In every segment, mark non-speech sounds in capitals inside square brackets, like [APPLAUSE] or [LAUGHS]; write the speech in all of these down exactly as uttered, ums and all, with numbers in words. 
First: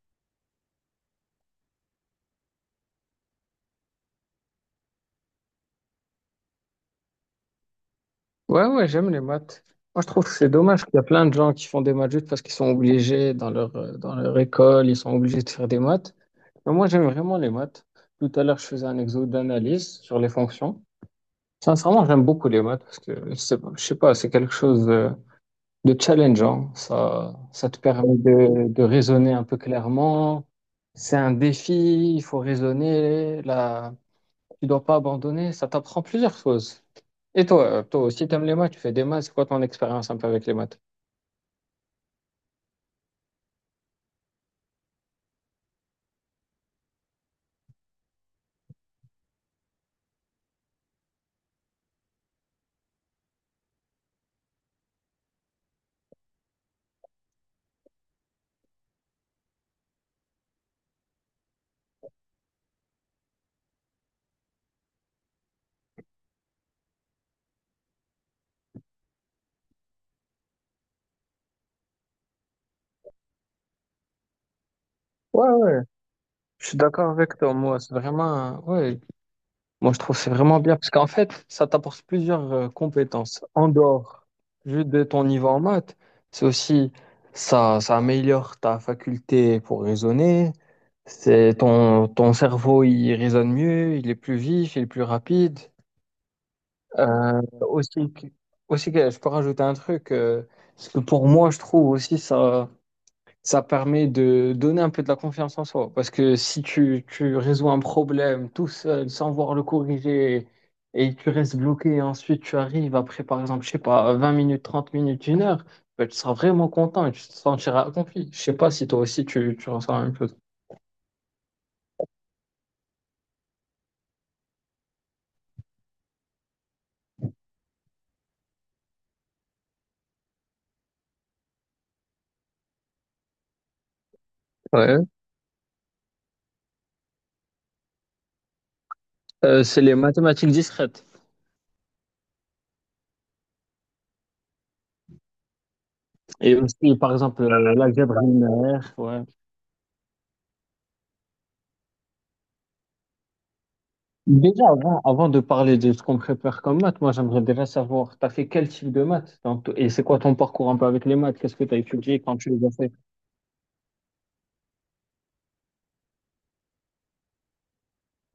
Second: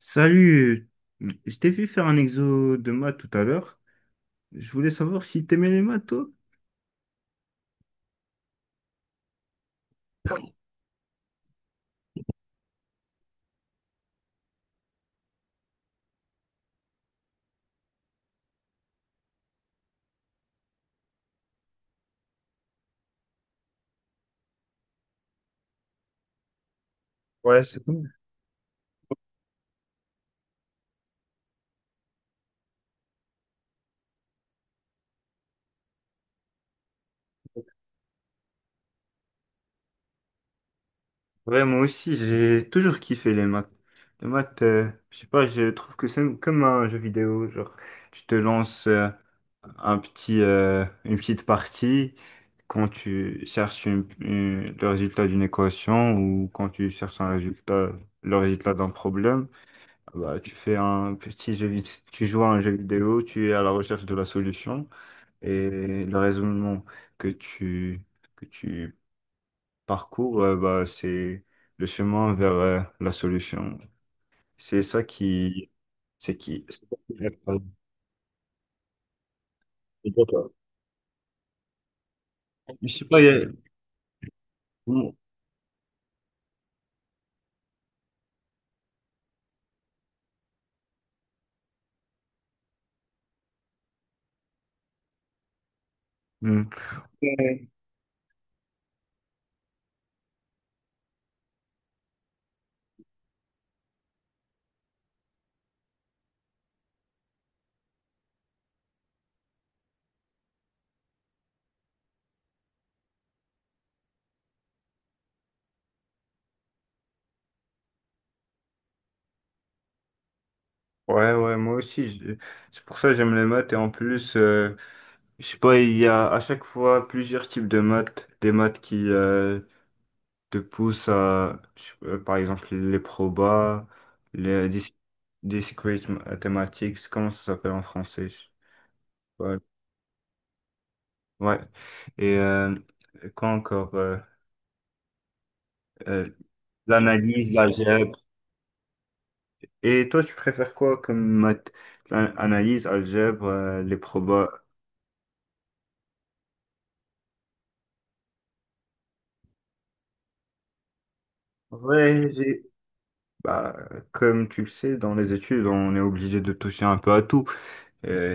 Salut, je t'ai vu faire un exo de maths tout à l'heure. Je voulais savoir si t'aimais les maths, toi? Ouais, ouais, j'aime les maths. Moi, je trouve que c'est dommage qu'il y a plein de gens qui font des maths juste parce qu'ils sont obligés dans leur, euh, dans leur école, ils sont obligés de faire des maths. Mais moi, j'aime vraiment les maths. Tout à l'heure, je faisais un exo d'analyse sur les fonctions. Sincèrement, j'aime beaucoup les maths parce que, je sais pas, je sais pas, c'est quelque chose de, de challengeant. Ça, Ouais, ça te c'est cool. permet de, de raisonner un peu clairement. C'est un défi, il faut raisonner. Là, tu dois pas abandonner, ça t'apprend plusieurs choses. Et toi, euh, toi aussi, t'aimes les maths, tu fais des maths, c'est quoi ton expérience un peu avec les maths? Ouais, moi aussi, j'ai toujours kiffé les maths. Les maths, euh, je sais pas, je trouve que c'est comme un jeu vidéo. Genre, tu te lances euh, un petit, euh, une petite partie quand tu cherches une- une- le résultat d'une équation ou quand tu cherches un résultat, le résultat d'un problème. Bah, tu fais un petit jeu, vid- tu joues à un jeu vidéo, tu es à la recherche de la solution et le raisonnement que tu, que tu parcours, euh, bah, c'est le chemin vers euh, la solution. C'est ça Ouais, qui, ouais, c'est qui. je suis C'est ça d'accord qui est- avec toi. pardon. Moi, c'est vraiment, ouais, moi, je Et trouve que toi, c'est toi vraiment bien parce qu'en fait, ça t'apporte plusieurs euh, Je sais pas, il y compétences a- en dehors juste de Mm. ton niveau en maths. C'est aussi, ça, ça améliore ta faculté pour raisonner. C'est ton, ton cerveau, il raisonne mieux, il est plus vif, il est plus rapide. Mm. Euh, aussi, que- aussi que je peux rajouter un truc, euh, parce que pour moi, je trouve aussi ça, ça permet de donner un peu de la confiance en soi. Parce que si tu, tu résous un problème tout seul, sans voir le corriger, et tu restes bloqué, et ensuite tu arrives après, par exemple, je sais pas, vingt minutes, trente minutes, une heure, ben, tu seras vraiment content et tu te sentiras accompli. Je sais pas si toi aussi tu, tu ressens la même chose. Ouais, ouais, moi aussi, je- c'est pour ça que j'aime les maths et en plus, euh, je sais pas, il y a à chaque fois plusieurs types de maths, des maths qui, euh, te pousse à, euh, par exemple, les probas, les dis- Ouais. discrete mathematics, comment ça s'appelle en français? Ouais. Euh, c'est les mathématiques discrètes. Ouais. Et euh, quoi encore? Euh, euh, Et aussi, par exemple, l'analyse, euh, l'algèbre l'algèbre. linéaire, ouais. Et toi, tu préfères quoi comme math? L'an- Analyse, algèbre, euh, les probas. Déjà, avant, avant de parler de ce qu'on prépare comme maths, moi j'aimerais déjà savoir, t'as fait quel type de maths dans t- et c'est quoi ton parcours un peu avec les maths? Qu'est-ce que t'as étudié Ouais, quand tu j'ai- les as fait? bah, comme tu le sais, dans les études, on est obligé de toucher un peu à tout.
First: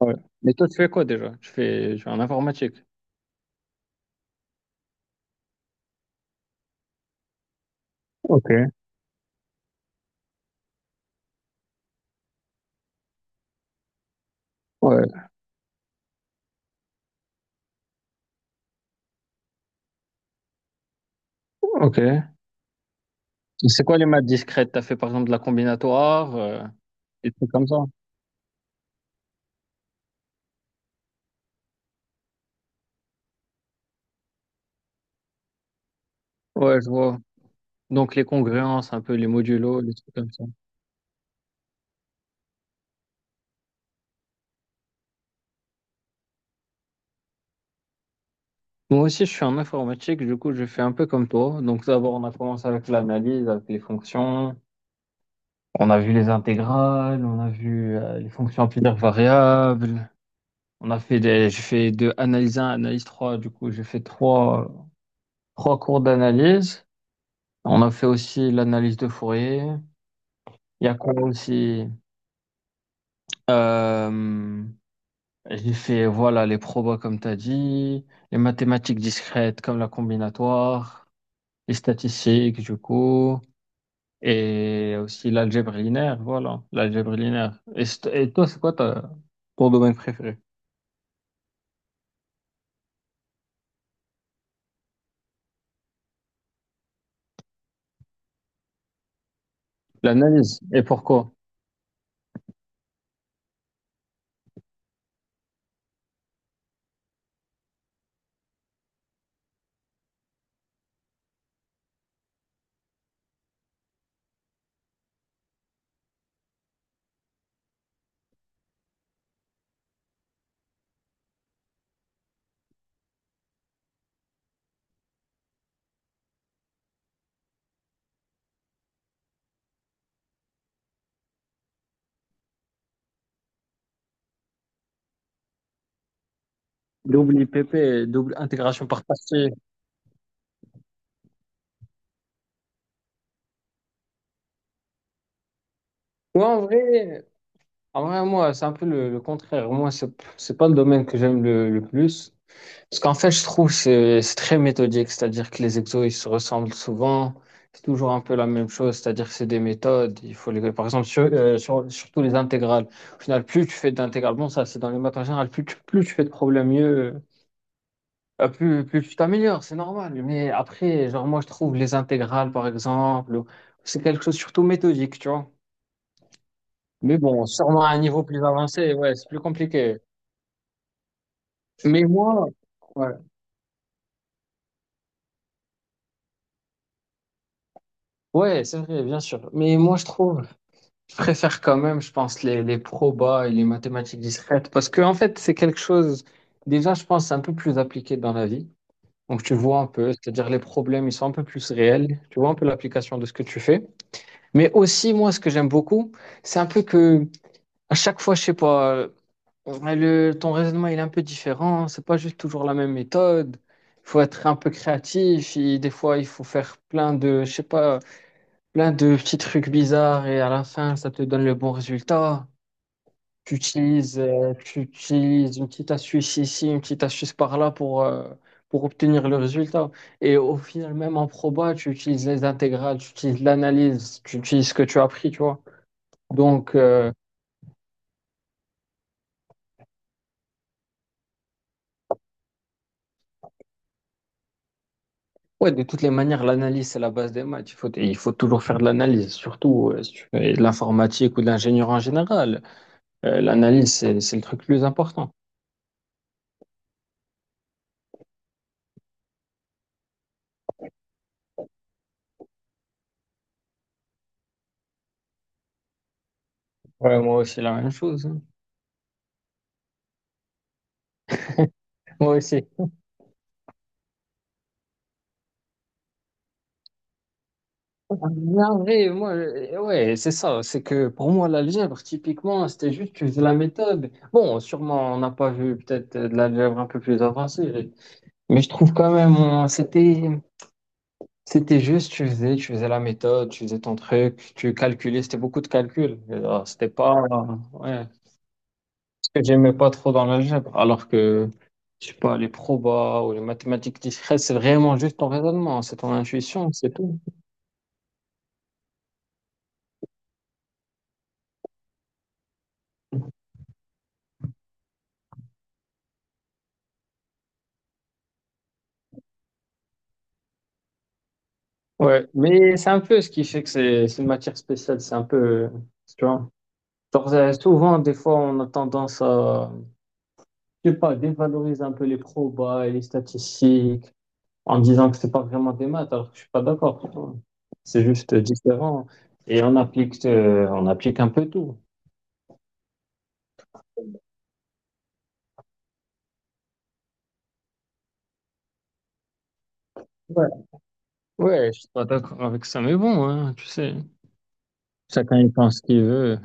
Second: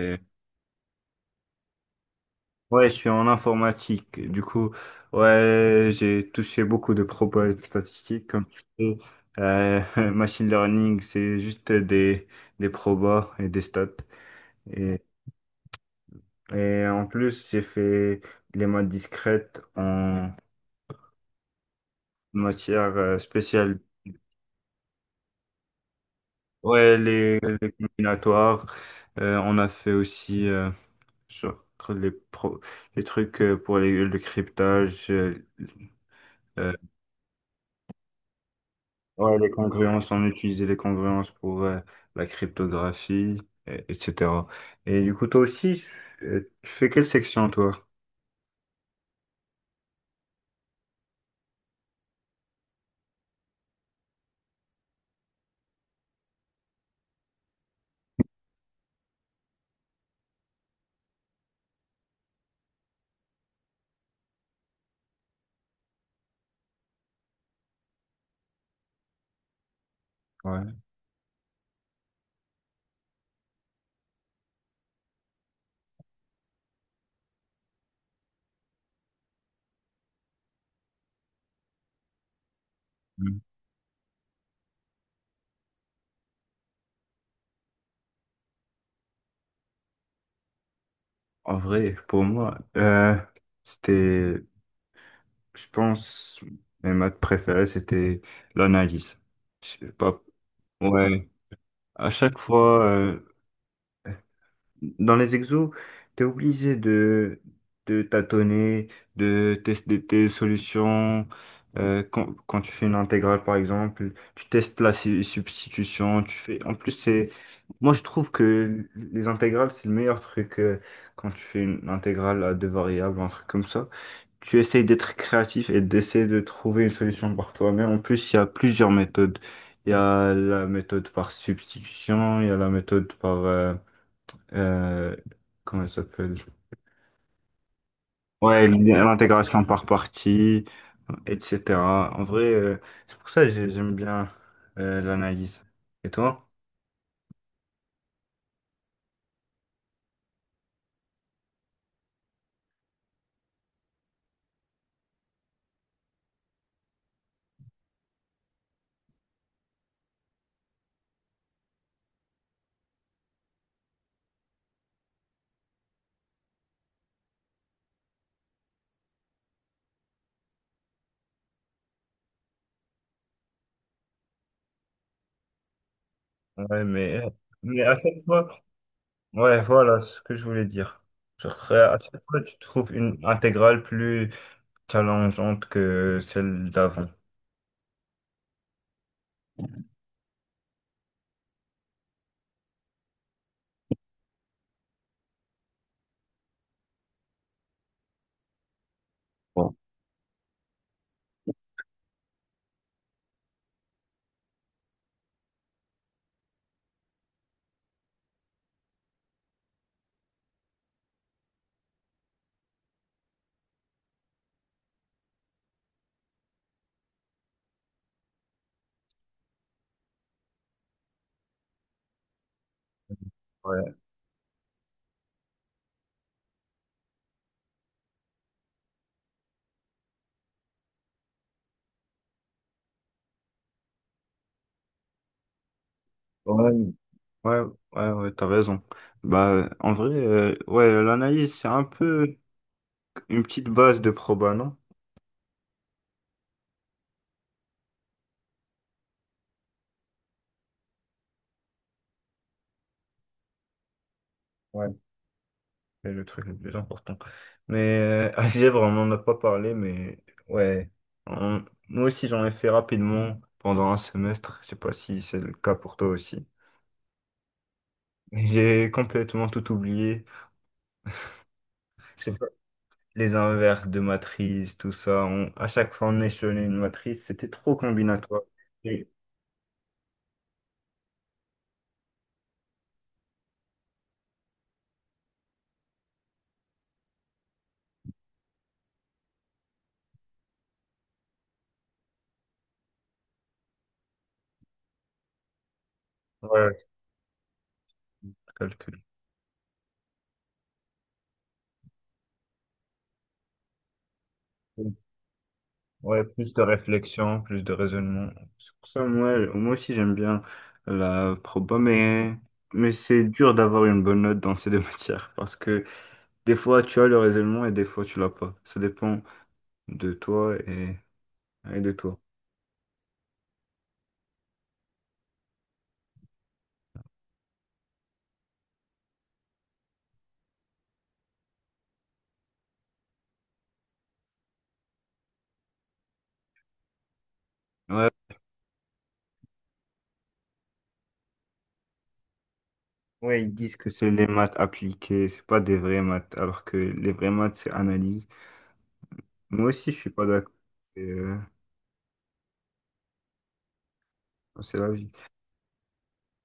Ouais. Mais toi, tu fais quoi déjà? Tu fais, tu fais en informatique. ouais, je suis en informatique. Du coup, ouais, j'ai touché beaucoup de propos statistiques. Comme Ok, tu sais, Euh, [LAUGHS] machine learning, c'est juste des, des probas et des stats. Et, ouais, et en plus, j'ai fait les maths discrètes en ok. Et matière euh, spéciale. c'est quoi les maths discrètes? T'as fait par exemple de la combinatoire, euh, Ouais, des les, trucs comme les ça? combinatoires. Euh, on a fait aussi euh, sur les, pro- les trucs euh, pour les- le cryptage. Euh, Ouais, je vois. Donc les congruences, un peu les ouais, les modulos, les congruences, trucs on comme ça. utilisait les congruences pour euh, la cryptographie, et- etc. Et du coup, toi aussi, euh, tu fais quelle section, toi? Moi aussi, je suis en informatique, du coup, je fais un peu comme toi. Donc d'abord, on a commencé avec l'analyse, avec les fonctions. On a vu les intégrales, on a vu euh, les fonctions amplitudaires variables. On a fait des, j'ai fait de analyse un, analyse trois. Du coup, j'ai fait trois, trois cours d'analyse. On a fait aussi l'analyse de Fourier. Ouais. Il y a quoi aussi? Euh, j'ai fait, voilà, les probas comme tu as dit, les mathématiques discrètes comme la combinatoire, les statistiques, du coup, Mm. et aussi l'algèbre linéaire, voilà, l'algèbre linéaire. Et, st- et toi, c'est quoi ta- ton domaine préféré? En vrai, pour moi, euh, c'était, je pense, mes maths préférées, c'était l'analyse. Je sais pas. L'analyse. Et Ouais. pourquoi? À chaque fois, euh, dans les exos, tu es obligé de, de tâtonner, de tester tes solutions. Euh, quand, quand tu fais une intégrale, par exemple, tu testes la su- substitution. Tu fais... En plus, c'est... Moi, je trouve que les intégrales, c'est le meilleur truc euh, quand tu fais une intégrale à deux variables, un truc comme ça. Tu essayes d'être créatif et d'essayer de trouver une solution par toi-même. En plus, il y a plusieurs méthodes. Il y a la méthode par substitution, il y a la méthode par... euh, euh, comment elle s'appelle? Double I P P, double Ouais, intégration par partie. l'intégration par partie, et cetera. En vrai, euh, c'est pour ça que j'ai- j'aime bien euh, l'analyse. Et Ouais, toi? en vrai, en vrai, moi, c'est un peu le, le contraire. Moi, c'est, c'est pas le domaine que j'aime le, le plus. Parce qu'en fait, je trouve que c'est c'est très méthodique. C'est-à-dire que les exos, ils se ressemblent souvent. C'est toujours un peu la même chose. C'est-à-dire que c'est des méthodes. Il faut les, par exemple, sur, euh, sur- surtout les intégrales. Au final, plus tu fais d'intégrales, bon, ça, c'est dans les maths en général, plus tu, plus tu fais de problèmes, mieux. Euh, plus, plus tu t'améliores, c'est normal. Mais après, genre, moi, je trouve les intégrales, par exemple, ou- c'est quelque chose surtout méthodique, tu vois. Ouais, Mais mais, bon, mais sûrement à à un chaque niveau plus fois, avancé, ouais, c'est plus ouais, compliqué. voilà ce que je voulais dire. Genre, euh, à Mais chaque fois, moi, tu trouves ouais, une intégrale plus challengeante que celle d'avant. ouais, c'est vrai, bien sûr. Mais moi, je trouve, je préfère quand même, je pense, les, les probas et les mathématiques discrètes parce que, en fait, c'est quelque chose, déjà, je pense, c'est un peu plus appliqué dans la vie. Donc, tu Bon. vois un peu, c'est-à-dire les problèmes, ils sont un peu plus réels. Tu vois un peu l'application de ce que tu fais. Mais aussi, moi, ce que j'aime beaucoup, c'est un peu que à chaque fois, je sais pas, euh, le, ton raisonnement il est un peu différent. C'est pas juste toujours la même méthode. Il faut être un peu créatif. Et des fois, il faut faire plein de, je sais pas, plein de petits trucs bizarres et à la fin, ça te donne le bon résultat. Tu Ouais, utilises, euh, tu utilises une petite astuce ici, une petite astuce par là pour, euh, pour obtenir le résultat. Et au final, même en proba, tu utilises les intégrales, tu utilises l'analyse, tu utilises ce que tu as appris, tu vois. Donc, ouais, euh, ouais, ouais, ouais, t'as raison. Bah, en vrai, euh, ouais, l'analyse, c'est un peu une petite base de proba, non? ouais, de toutes les manières, l'analyse, c'est la base des maths. Il faut, il faut toujours faire de l'analyse, surtout euh, si tu fais de l'informatique ou de l'ingénieur en général. Euh, l'analyse, c'est, c'est le truc le plus important. C'est le truc le plus important. Mais euh, [LAUGHS] algèbre, on n'en a pas parlé, mais ouais. On- moi aussi, j'en ai fait rapidement pendant un semestre. Je sais pas si c'est le cas pour toi aussi. Ouais, moi aussi, la même chose, hein. Mais j'ai complètement tout oublié. Je Moi pas, aussi. les inverses de matrices, tout ça. On... À chaque fois, on échelonnait une matrice. C'était trop combinatoire. Non, Et... mais moi, euh, ouais, c'est ça. C'est que pour moi, l'algèbre, typiquement, c'était juste que faisais la méthode. Bon, sûrement, on n'a pas vu peut-être euh, de l'algèbre un peu plus avancée, mais je trouve quand même, on- c'était. C'était juste, tu faisais, tu faisais la méthode, tu faisais ton truc, tu calculais, c'était beaucoup de calculs. Alors, ouais, c'était pas, ouais, calcul. ce que j'aimais pas trop dans l'algèbre. Alors que, je sais pas, les probas ou les mathématiques discrètes, c'est vraiment juste ton raisonnement, c'est ton Ouais, plus de intuition, c'est tout. réflexion, plus de raisonnement. C'est pour ça, moi, moi aussi, j'aime bien la proba, mais, mais c'est dur d'avoir une bonne note dans ces deux [LAUGHS] matières parce que des fois, tu as le raisonnement et des fois, tu l'as pas. Ça dépend de toi et, et de toi. Ouais, mais c'est un peu ce qui fait que c'est c'est une matière spéciale, c'est un peu, tu vois. Genre, euh, souvent, des fois, on a tendance à, je sais pas, dévaloriser un peu les probas et les statistiques en disant que c'est pas vraiment des maths, alors que je suis pas d'accord. C'est Ouais, juste différent. Et on applique, euh, on applique un peu tout. ouais, ils disent que c'est les maths appliquées, c'est pas des vraies maths, alors que les vraies maths, c'est analyse. Moi aussi, je suis pas Ouais. d'accord. Et, euh, Ouais, je suis pas d'accord avec ça, mais bon, hein, tu sais, c'est la vie. chacun il pense ce qu'il veut.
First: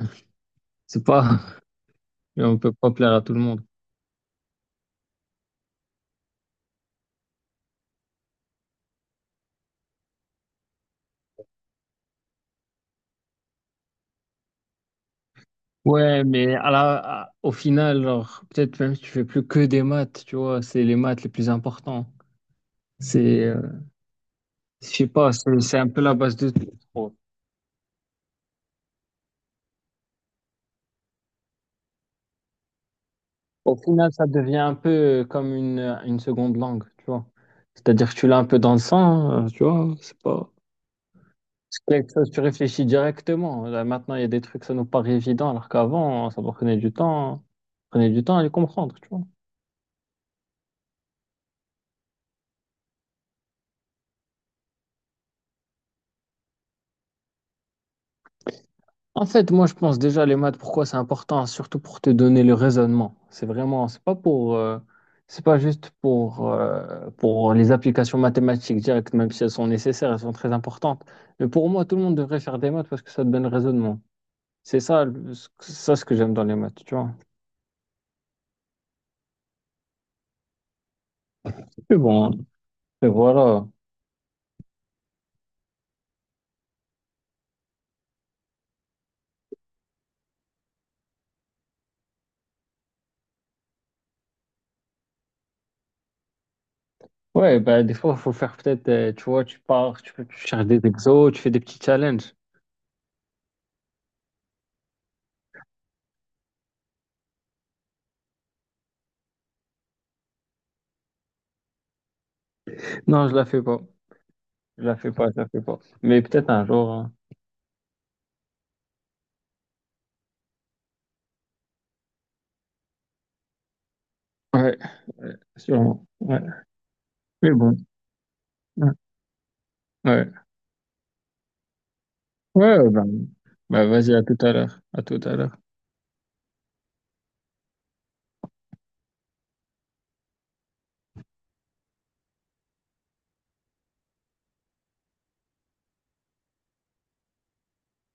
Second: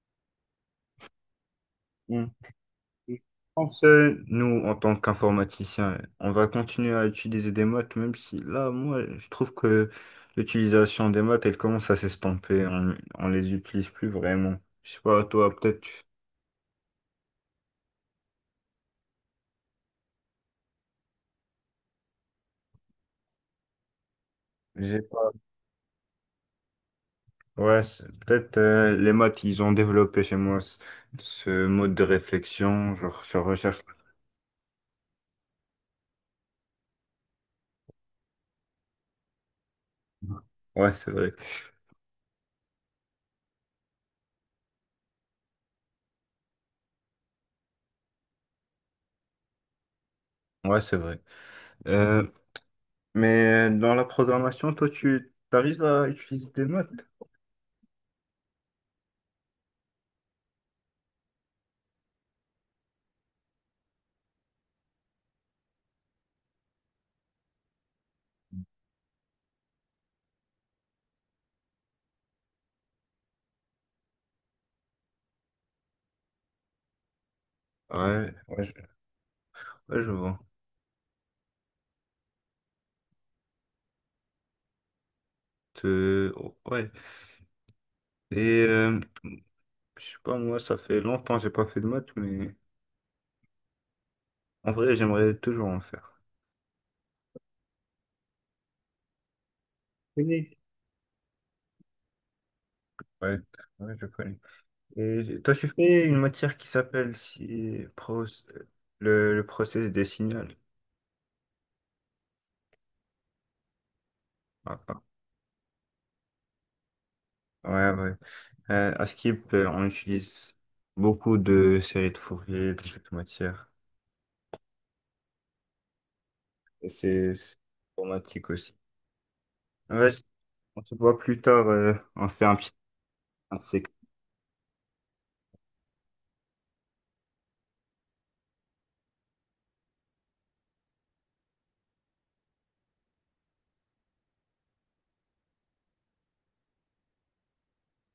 C'est pas, [LAUGHS] on peut pas plaire Je à tout le monde. pense, euh, nous, en tant qu'informaticiens, on va continuer à utiliser des maths, même si là, moi, je trouve que l'utilisation des maths, elle commence à s'estomper. On, on les utilise plus vraiment. Je sais pas, toi, peut-être, tu- Ouais, mais à la, à- au final, genre, peut-être même si tu fais plus que des maths, tu vois, c'est les maths les plus importants. C'est, euh, je j'ai sais pas. pas, c'est c'est un peu la base de tout, je trouve. Ouais, c'est- peut-être euh, les maths, ils ont développé chez moi ce, ce mode de réflexion, genre sur Au recherche. final, ça devient un peu euh, comme une, une seconde langue, tu vois. C'est-à-dire que tu l'as un peu dans le sang, hein, tu vois, c'est pas. Ouais, c'est vrai. C'est quelque chose, tu réfléchis directement. Là, maintenant, il y a des trucs, ça nous paraît évident, alors qu'avant, ça prenait du temps, prenait du temps à les comprendre, tu vois. Ouais, c'est vrai. Euh, mais dans la programmation, toi, tu arrives à utiliser des maths? En fait, moi, je pense déjà les maths, pourquoi c'est important, surtout pour te donner le raisonnement. C'est vraiment, c'est pas pour, euh, c'est pas juste pour, euh, pour les applications mathématiques directes, même si elles sont nécessaires, elles sont très importantes. Mais pour moi, tout le monde devrait faire des maths parce que ça te donne le raisonnement. C'est ça, le- ce- ça ce que j'aime dans les maths, tu vois. Ouais, ouais, je ouais, je vois. Mais bon, et voilà. Euh, oh, ouais. Et euh, je sais pas, moi, ça fait longtemps que j'ai pas fait de maths, mais en vrai, j'aimerais toujours en faire. Ouais, bah, des fois, il faut faire peut-être, euh, tu vois, tu pars, tu, tu Oui. cherches des exos, tu fais des petits challenges. Ouais, ouais, je connais. Et j'ai- toi, tu fais une matière qui s'appelle si, pro- le, le processus des signaux. Non, je la fais pas. Ah, Je la ah. fais pas, je la fais pas. Mais peut-être un jour, hein. Ouais, ouais. Euh, à Skip, euh, on utilise beaucoup de séries de Fourier, de cette matière. Ouais, sûrement. Ouais. Et C'est Mais c'est bon. informatique aussi. Ouais. Ouais, Ouais, on se voit plus tard, euh, on fait un petit ouais ouais, bah, un de ces bah, vas-y, à tout à l'heure. À tout à l'heure.